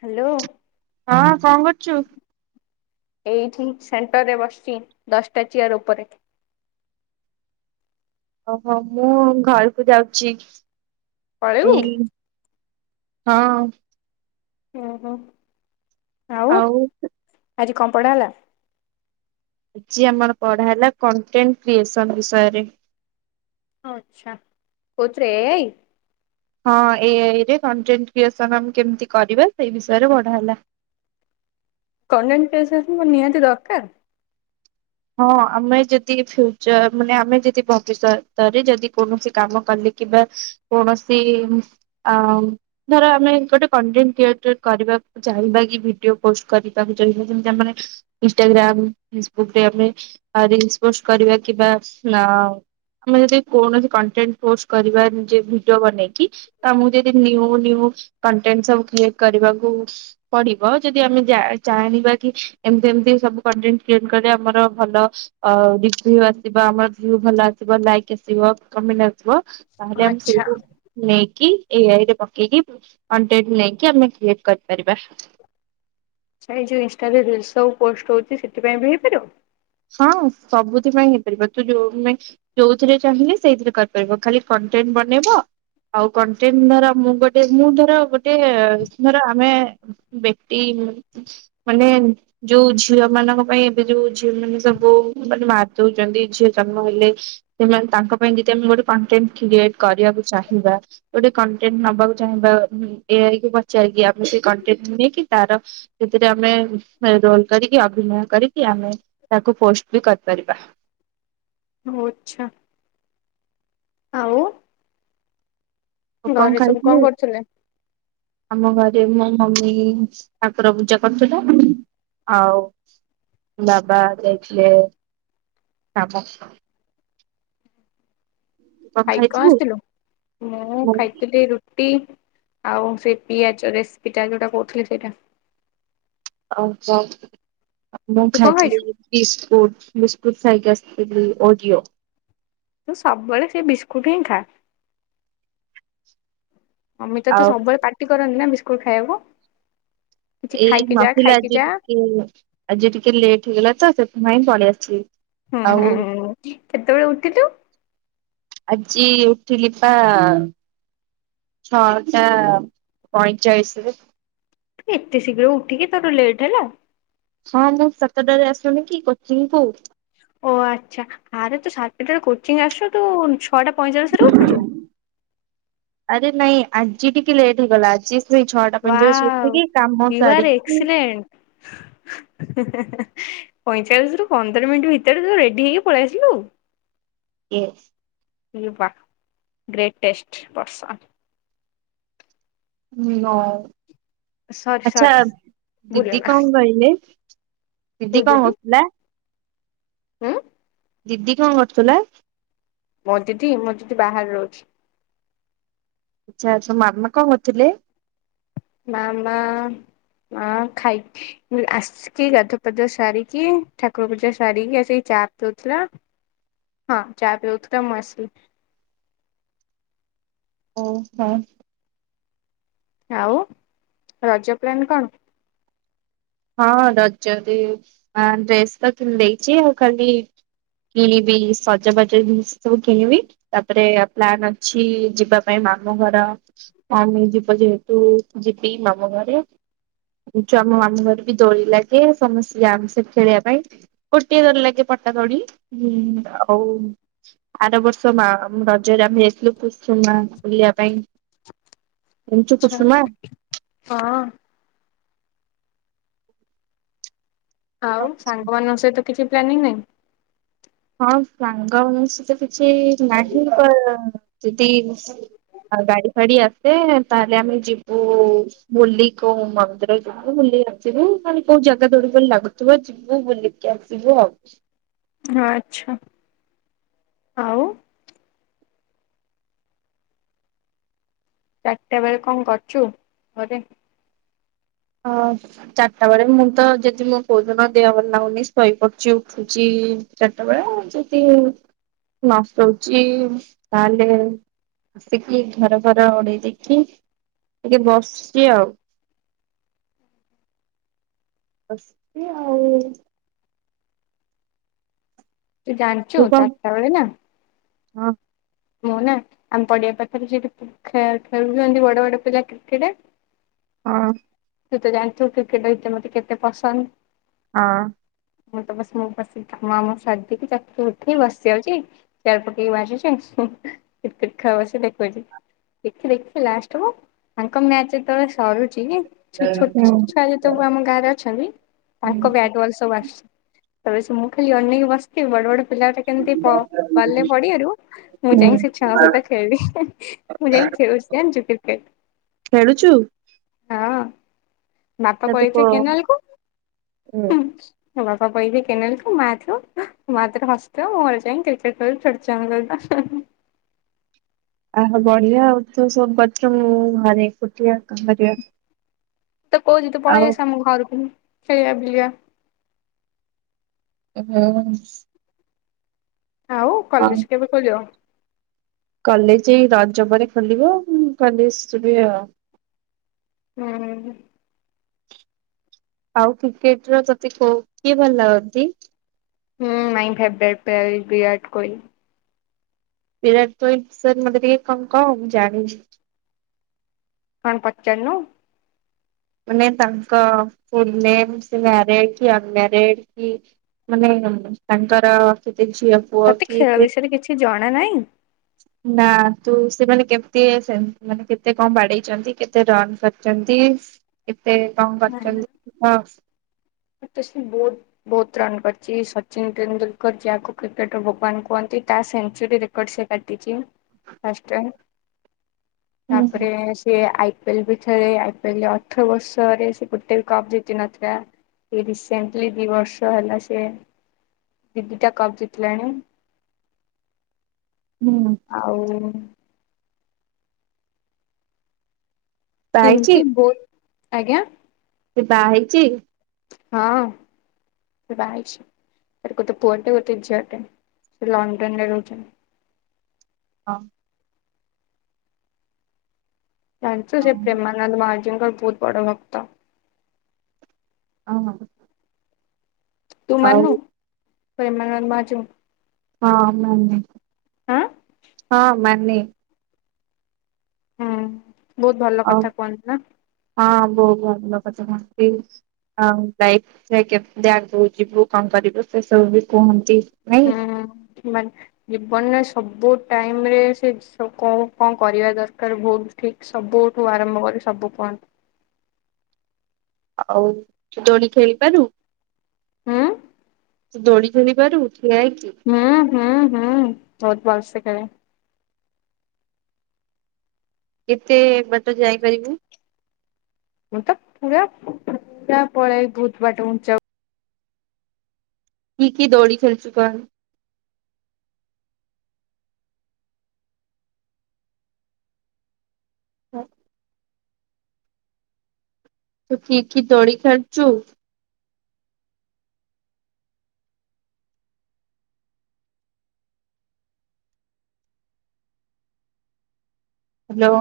Hello. ହଁ କଣ କରୁଛୁ? ଏଇଠି ସେଣ୍ଟରରେ ବସିଛି ଦଶଟା ଚିୟାର ଉପରେ ଓହୋ ମୁଁ ଘରକୁ ଯାଉଛି। କଉ ଏଇ ହଁ। ହୁ ହୋ। ଆଉ ଆଜି କଣ ପଢଡା ହେଲା। ଆଜି ଆମର ପଢା ହେଲା କଣ୍ଟେଣ୍ଟ କ୍ରିଏସନ ବିଷୟରେ ଆଚଛା କଛ ରହ ଆାଇ ହଁ ଏରେ କଣ୍ଟେଣ୍ଟ କ୍ରିଏସନ ଆମେ କେମିତି କରିବା ସେଇ ବିଷୟରେ ବଡ ହେଲା। କେଣ୍ଟ ନିହାତି ଦରକାର ହଁ ଆମେ ଯଦି ଫ୍ୟୁଚର ମାନେ ଆମେ ଯଦି ଭବିଷ୍ୟତରେ ଯଦି କୌଣସି କାମ କଲେ କିମ୍ବା କୌଣସି ଧର ଆମେ ଗୋଟେ କଣ୍ଟେଣ୍ଟ କ୍ରିଏଟର କରିବାକୁ ଚାହିଁବା କି ଭିଡିଓ ପୋଷ୍ଟ କରିବାକୁ ଚାହିଁବା ଯେମିତି ଆମର ଇନଷ୍ଟାଗ୍ରାମ ଫେସବୁକ୍ ର ପ କରିବା କିମ୍ବା ଆମେ ଯଦି କୌଣସି କଣ୍ଟେଣ୍ଟ ପୋଷ୍ଟ କରିବା ନି ଭିଡିଓ ବନେଇକି ଆମକୁ ଯଦିୁ କଣ୍ଟେଣ୍ଟ ସବୁ କ୍ରିଏଟ କରିବାକୁ ପଡିବ ଯଦି ଆମେ ଜାଣିବା କି ଏମତି ଏମିତି ସବୁ କଣ୍ଟେଣ୍ଟ ଆମର ଭଲ ର୍ୟୁ ଆସିବ ଆମର ଭୁ ଭଲ ଆସିବ ଲାଇକ୍ ଆସିବ କମେଣ୍ଟ ଆସିବ । ତାହେଲେ ଆମେ ଆଚ୍ଛା ସେଇଠୁ ନେଇକି ଏଆଇରେ ପକେଇକି କଣ୍ଟେଟ ନେଇକି ଆମେ କ୍ରିଏଟ କରିପାରିବା। ଯୋଉ ଇନ ର ସୁ ପଷ୍ଟ ହଛି ସେଥିପାଇଁ ହେଇପାରିବ। ହଁ ସବୁଥିପାଇ ହେଇପାରିବ ତୁ ଯୋଉ ଯୋଉଥିରେ ଚାହିଁଲି ସେଇଥିରେ କରିପାରିବ ଖାଲି କଣ୍ଟେଣ୍ଟ ବନେଇବ ଆଉ କଣ୍ଟେଣ୍ଟ ଧର ମୁଁ ଗୋଟେ ମୁଁ ଧର ଗୋଟେ ଧର ଆମେ ବ୍ୟକ୍ତି ମାନେ ଯୋଉ ଝିଅ ମାନଙ୍କ ପାଇଁ ଏବେ ଯୋଉ ଉମାନୋନ ସବୁ ମାନେ ମାରିଦଉଛନ୍ତି ଝିଅ ଜନ୍ମ ହେଲେ ସେମାନେ ତାଙ୍କ ପାଇଁ ଯଦି ଆମେ ଗୋଟେ କଣ୍ଟେଣ୍ଟ କ୍ରିଏଟ କରିବାକୁ ଚାହିଁବା ଗୋଟେ କଣ୍ଟେଣ୍ଟ ନବାକୁ ଚାହିଁବା ଏଆକି ପଚାରକି ଆମେ ସେ କଣ୍ଟେଣ୍ଟ ନେଇକି ତାର ସେଥିରେ ଆମେ ରୋଲ କରିକି ଅଭିନୟ କରିକି ଆମେ ତାକୁ ପୋଷ୍ଟ ବି କରିପାରିବା। ଓ ଆଛା। ହଉ। ଆଉ ଘରେ ସବୁ ଖାଇଥିଲୁ କଣ କରୁଥିଲେ? ଆମ ଘରେ ମୋ ମମି ଠାକୁର ପୂଜା କରୁଥିଲା ଆଉ ବାବା ଯାଇଥିଲେ କାମ ଖାଇ କଣ ଆସିଥିଲୁ ମୁଁ ଖାଇଥିଲି ରୁଟି। ଆଉ ସେ ପିଆଜ ରେସିପି ଟା ଯୋଉଟା କହୁଥିଲି ସେଇଟା ଆଚ୍ଛା। ମୁଁ ତୁ କଣ ଖାଇଛୁ? ଖାଇଥିଲି ବିସ୍କୁୁଟ ବି ଗୁ ସାାଇକ ଆସ ଓଡିଓ ତୁ ସବୁବେଳେ ସେଇ ବିସ୍କୁଟ ହିଁ ଖା ଅମିତା ତ ଆଉ ସବୁବେଳେ ପାଟି କରନ୍ତି ନା। କୋଉ ଖାଇବୁ। ଏଇ ମାଫିଲା ଆଜି ଟିକେ ଆଜି ଟିକେ ଲେଟ୍ ହେଇଗଲା ତ ସେ ମୁଁାଇଁ ପଳ ଆସିବଛି। ହଁ ହଁ ହଁ। କେତେବେଳେ ଉଠିଲୁ ଆଜି ଉଠିଲି ବା ଛଅଟା ପଇଁଚାଳିଶରେ ଏତେ ଶୀଘ୍ର ଉଠିକି ତର ଲେଟ୍ ହେଲା ହଁ ମୁଁ ସାତଟାରେ ଆସୁନି କି କୋଚିଂ କୁ ଓ ଆଚ୍ଛା ଆ ତୁ ସାର୍ପେଟ କୋଚିଂ ଆସ ତୁ ଛଅଟା ପଇଁଚାଳିଶରେ ଉଠୁଛୁ ଆରେ ନାଇଁ ଆଜି ଟିକେ ଲେଟ୍ ହେଇଗଲା ଆଜି ସେଇ ଛଅଟା ଓ ପଇଁଚାଳିଶ ଉଠିକି କାମ ୟୁ ଆର ସାରିକି ଏକ୍ସଲେଣ୍ଟ ପଇଁଚାଳିଶ ରୁ ପନ୍ଦର ମିନିଟ୍ ଭିତରେ ତ ରେଡି ହେଇକି ପଳେଇ ଆସିଲୁ ଏସ୍ ବା ଗ୍ରେଟେଷ୍ଟ ପର୍ସନ୍ ହ ହ ସରି ଆଚଛା ସରି ଦିଦି ଭୁଲିଗଲା କଣ କହିଲେ ହ ସିଦି କଣ ହୋସିଲ ହଁ ଦିଦି କଣ କରୁଥିଲା ମଁ ଦିଦି ମୁଁ ଦିଦି ବାହାରେ ରହୁଛି ଆଚଛା ତ ମାର୍ମା କଣ ଅଥିଲେ ମାମା ମା ଖାଇକି ଆସିକି ଗାଧପଧ ସାରିକି ଠାକୁର ପୂଜା ସାରିକି ଆସିକି ଚା ପିଉଥିଲା ହଁ ଚା ପିଉଥିଲା ମୁଁ ଆସିଲ ଓ ହ ଆଉ ରଜ ପ୍ଲାନ କଣ ହଁ ରଜରେ ଡ୍ରେସ୍ ତ ଦେଇଛି ଆଉ ଖାଲି କିଣିବି ସଜବାଜ ଜିନିଷ ସବୁ କିଣିବି ତାପରେ ପ୍ଲାନ୍ ଅଛି ଯିବା ପାଇଁ ମାମୁଁ ଘରମେ ଯିବ ଯେହେତୁ ଯିବି ମାମୁ ଘରେଛୁ ଆମ ମାମୁଁ ଘରେ ଦୋଳି ଲାଗେ ସମସ୍ତେ ଆାମ ସେ ଖେଳିବା ପାଇଁ ଗୋଟିଏ ଦୋରି ଲାଗେ ପଟା ଦୋଳିଁ ଆଉ ଆର ବର୍ଷ ମା ରଜରେ ଆମେ ଯାଇଥିଲୁ ପୁ ମା ବୁଲିବା ପାଇଁ ଜାଣିଛୁ ଆଛା କୁସୁମା? ହଁ ଆଉ ସାଙ୍ଗମାନାନଙ୍କ ସହିତ କିଛି ପ୍ାନିଂ ନହିଁ ହଁ ସାଙ୍ଗ ଅନୁସିତ କିଛି ନାହିଁ ଯଦି ଗାଡି ଫାଡି ଆସେ ତାହେଲେ ଆମେ ଯିବୁ ବୁଲି କୋଉ ମନ୍ଦିର ଯିବୁ ବୁଲିକ ଆସିବୁ ଖହ କୋଉ ଜାଗା ଦୌଡିବ ଲାଗୁଥିବ ଯିବୁ ବୁଲିକି ଆସିବୁ ଆଉ ହ ଆଚ୍ଛା ଆଉ ଚାରିଟା ବଳେ କଣ କରଛୁ ଘରେ ହଁ ଚାରିଟା ବେଳେ ମୁଁ ତ ଯଦି ମୋ ଭୋଜନ ଦିହବାର ଲାଗୁନି ଶୋଇପଡୁଛି ଉଠୁଛି ଚାରିଟା ବେଳେଉ ଯଦି ନଷ୍ଟ ହଉଛି ତାହେଲେ ଆସିକି ଘର ଘର ଓଡ଼େଇ ଦେଇକି ଟିକେ ବସଛି ଆଉ ବସ୍ ଆଉ ତୁ ଜଣିଛୁ ଚାରଟା ବେଳେ ନା ହଁ ମୁଁ ନା ଆମ ପଡିଆ ପାଖରେ ସେଠି ଖେଳୁଛନ୍ତି ବଡ ବଡ ପିଲା କ୍ରିକେଟ ହଁ ତୁ ତ ଜାଣିଥୁ କ୍ରିକେଟ ଭିତେ ମତେ କେତେ ପସନ୍ଦ ହଁ ମୁଁ ତ ବସ ମୁଁ ବସି ମା ମୋ ସାଧି ତାରୁ ଉଠିକି ବସି ଯାଉଛି ଚାର ପକେଇକି ବାଜୁଛି ଟ ଖେ ସେ ଦେଖୁଛି ଦେଖି ଦେଖି ଲାଷ୍ଟ ମୁ ତାଙ୍କ ମ୍ୟାଚତେବେଳେ ସରୁଛି କି ଛୋଟ ହୁଁ ଛୁଆ ତବୁ ଆମ ଗାଁରେ ଅଛନ୍ତି ତାଙ୍କ ହୁଁ ବ୍ୟାଡୱଲ ସବୁ ଆସିୁଛି ତ ସେ ମୁଁ ଖାଲି ଅନେକ ବସ୍ତି ବଡ଼ବଡ଼ ପିଲାଟା କେମିତି ବାେ ବଲେ ପଡିିବାରୁ ମୁଁ ହୁଁ ଯାଇି ଛ ସହ ଟେ ସହିତ ଖେଳିଲି ମୁଁ ଯାଇି ଖେଳୁଚି ଆ କ୍ରିକେଟ୍ ପ୍ଲେ ଖେଳୁଚୁ। ବାପା ପଛ କେନାଲ କୁ। ହୁଁ ମୋ ବାପା ପଳେଇବେ କେନାଲକୁ ମାୁ ଝିଅ ମା ତାର ହସୁଥିବ। ମୁଁ ଘର ଯାଇ କ୍ରିକେଟ ଖେଳି ଫେଚ ହେଁ ହେଁ। ଆହୋ ବଢିଆ ତୁ ସବୁ କରୁଚୁ, ମୁ ଘରେ ଏକୁଟିଆ ତ କହୁଛି ତୁ ପଳେଇ ଆଉ ଆସେ ଆମ ଘରକୁ। ସେଲଆ ବୁଲିବା। ହଁ। ଆଉ କଲେଜ କେବେ ଖୋଲିବ? କଲେଜ ଏଇ ରଜ ପରେ ଖୋଲିବ। କଲେଜ ଯିବି ଆଉ। ହୁଁ । ଆଉ କ୍ରିକେଟ ର ତତେ କଉ କିଏ ଭଲ ଲାଗନ୍ତି? ହୁଁ ମାଇ ଫେବେରେଟ ବିରାଟ କହଲି। ବିରାଟଙ୍କ ବିଷୟରେ ମତେ ଟିକେ କଣ କ ମୁ ଜାଣିବି। କଣ ପଚାରୁନ? ମାନେ ତାଙ୍କ ଫ ମଡ କି ଅନ ମେରିଡ କି ମାନେ ତାଙ୍କର ଝିଅପୁଅ ତତେ କି ଖେଳ ସେ ବିଷୟରେ କିଛି ଜଣା ନାହିଁ ନା ତୁ ସେମାନେ କେମ ମାନେ କେତେ କଣ ବାଡେଇଛନ୍ତି କେତେ ରନ୍ କରିଛନ୍ତି? ସେ କଣ କରଚନ୍ତି ନ ମୁଁ ତ ସେ ବହୁତ ବହୁତ ରନ୍ କରିଚି। ସଚିନ ତେନ୍ଦୁଲକର ଯାହାକୁ କ୍ରିକେଟର ଭଗବାନ କୁହନ୍ତି ତା ସେଞ୍ଚୁରୀ ରେକର୍ଡ ସେ କାଟିଚି ଫାଷ୍ଟ ଟାଇ। ହୁଁ ତାପରେ ସେ ଆଇ ଇଲରେ ବି ଖେଳେ, ଆଇ ପି ଏଲ୍ ରେ ଅଠର ବର୍ଷରେ ସେ ଗୋଟେ ବି କପ ଜିତି ନଥିଲା। ସେ ରିସେଣ୍ଟଲି ଦି ବର୍ଷ ହେଲା ସେ ଦିଦିଟା କପ୍ ଜିତିଲାଣି। ହୁଁ ଆଉ। ବାହା ହେଇଛି କେମିତି ବହୁ ଆଜ୍ଞା। ସେ ବାହା ହେଇଚି? ହଁ ସେ ବାହା ହେଇଚି। ତାର ଗୋଟେ ପୁଅଟେ ଗୋଟେ ଝିଅଟେ। ସେ ଲଡନରେ ରହୁଛନ୍ତି। ହଁ। ଜାଣିଚୁ ସେ ହଁ ପ୍ରେମାନନ୍ଦ ଜିଙ୍ଗଲପୁତ ବଡ଼ ଭକ୍ତ। ଓ ହ। ତୁ ମାନୁ? ହ ପ୍ରେମାନନ୍ଦ ମହା ଯଉ? ହଁ ମାନେ। ହଁ ମାନେ ହୁଁ ବହୁତ ଭଲ ଆଉ କଥା କୁହନ୍ତି ନା ହଁ ବହୁତ ଭଲ ଲୋକନ୍ତି ଆ ଲାଇ କେମତି ଆଗଉ ଯିବୁ କଣ କରିବୁ ସେ ସବୁ ବି କୁହନ୍ତି! ନାଇଁ। ହୁଁ ବନ ସବୁ ଟାଇମ ରେ ସେ କଣ କଣ କରିବା ଦରକାର ବହୁତ ଠିକ ସବୁଠୁ ଆରମ୍ଭ କରି ସବୁ କୁହନ୍ତି? ଆଉ ତ ଦୋଣ ଖେଳିପାରୁ ହୁଁ ସେ ଦଡି ଧଲି ପାରୁିବଛି ହୁଁ ହୁଁ ହୁଁ ହଉତ ଭଲସ ହଁ କେତେ ବାଟ ଯାଇପାରିବୁ ମୁଁ ତ ପୁରା ପା ପଡେ ଭୁଥ ବାଟ ଉଞ୍ଚା କି କି ଦୋଳି ଖେଳିଚୁ କହନି ହଁ ତୁ କି କି ଦୋଳି ଖାଳିଚୁ ହ୍ୟାଲୋ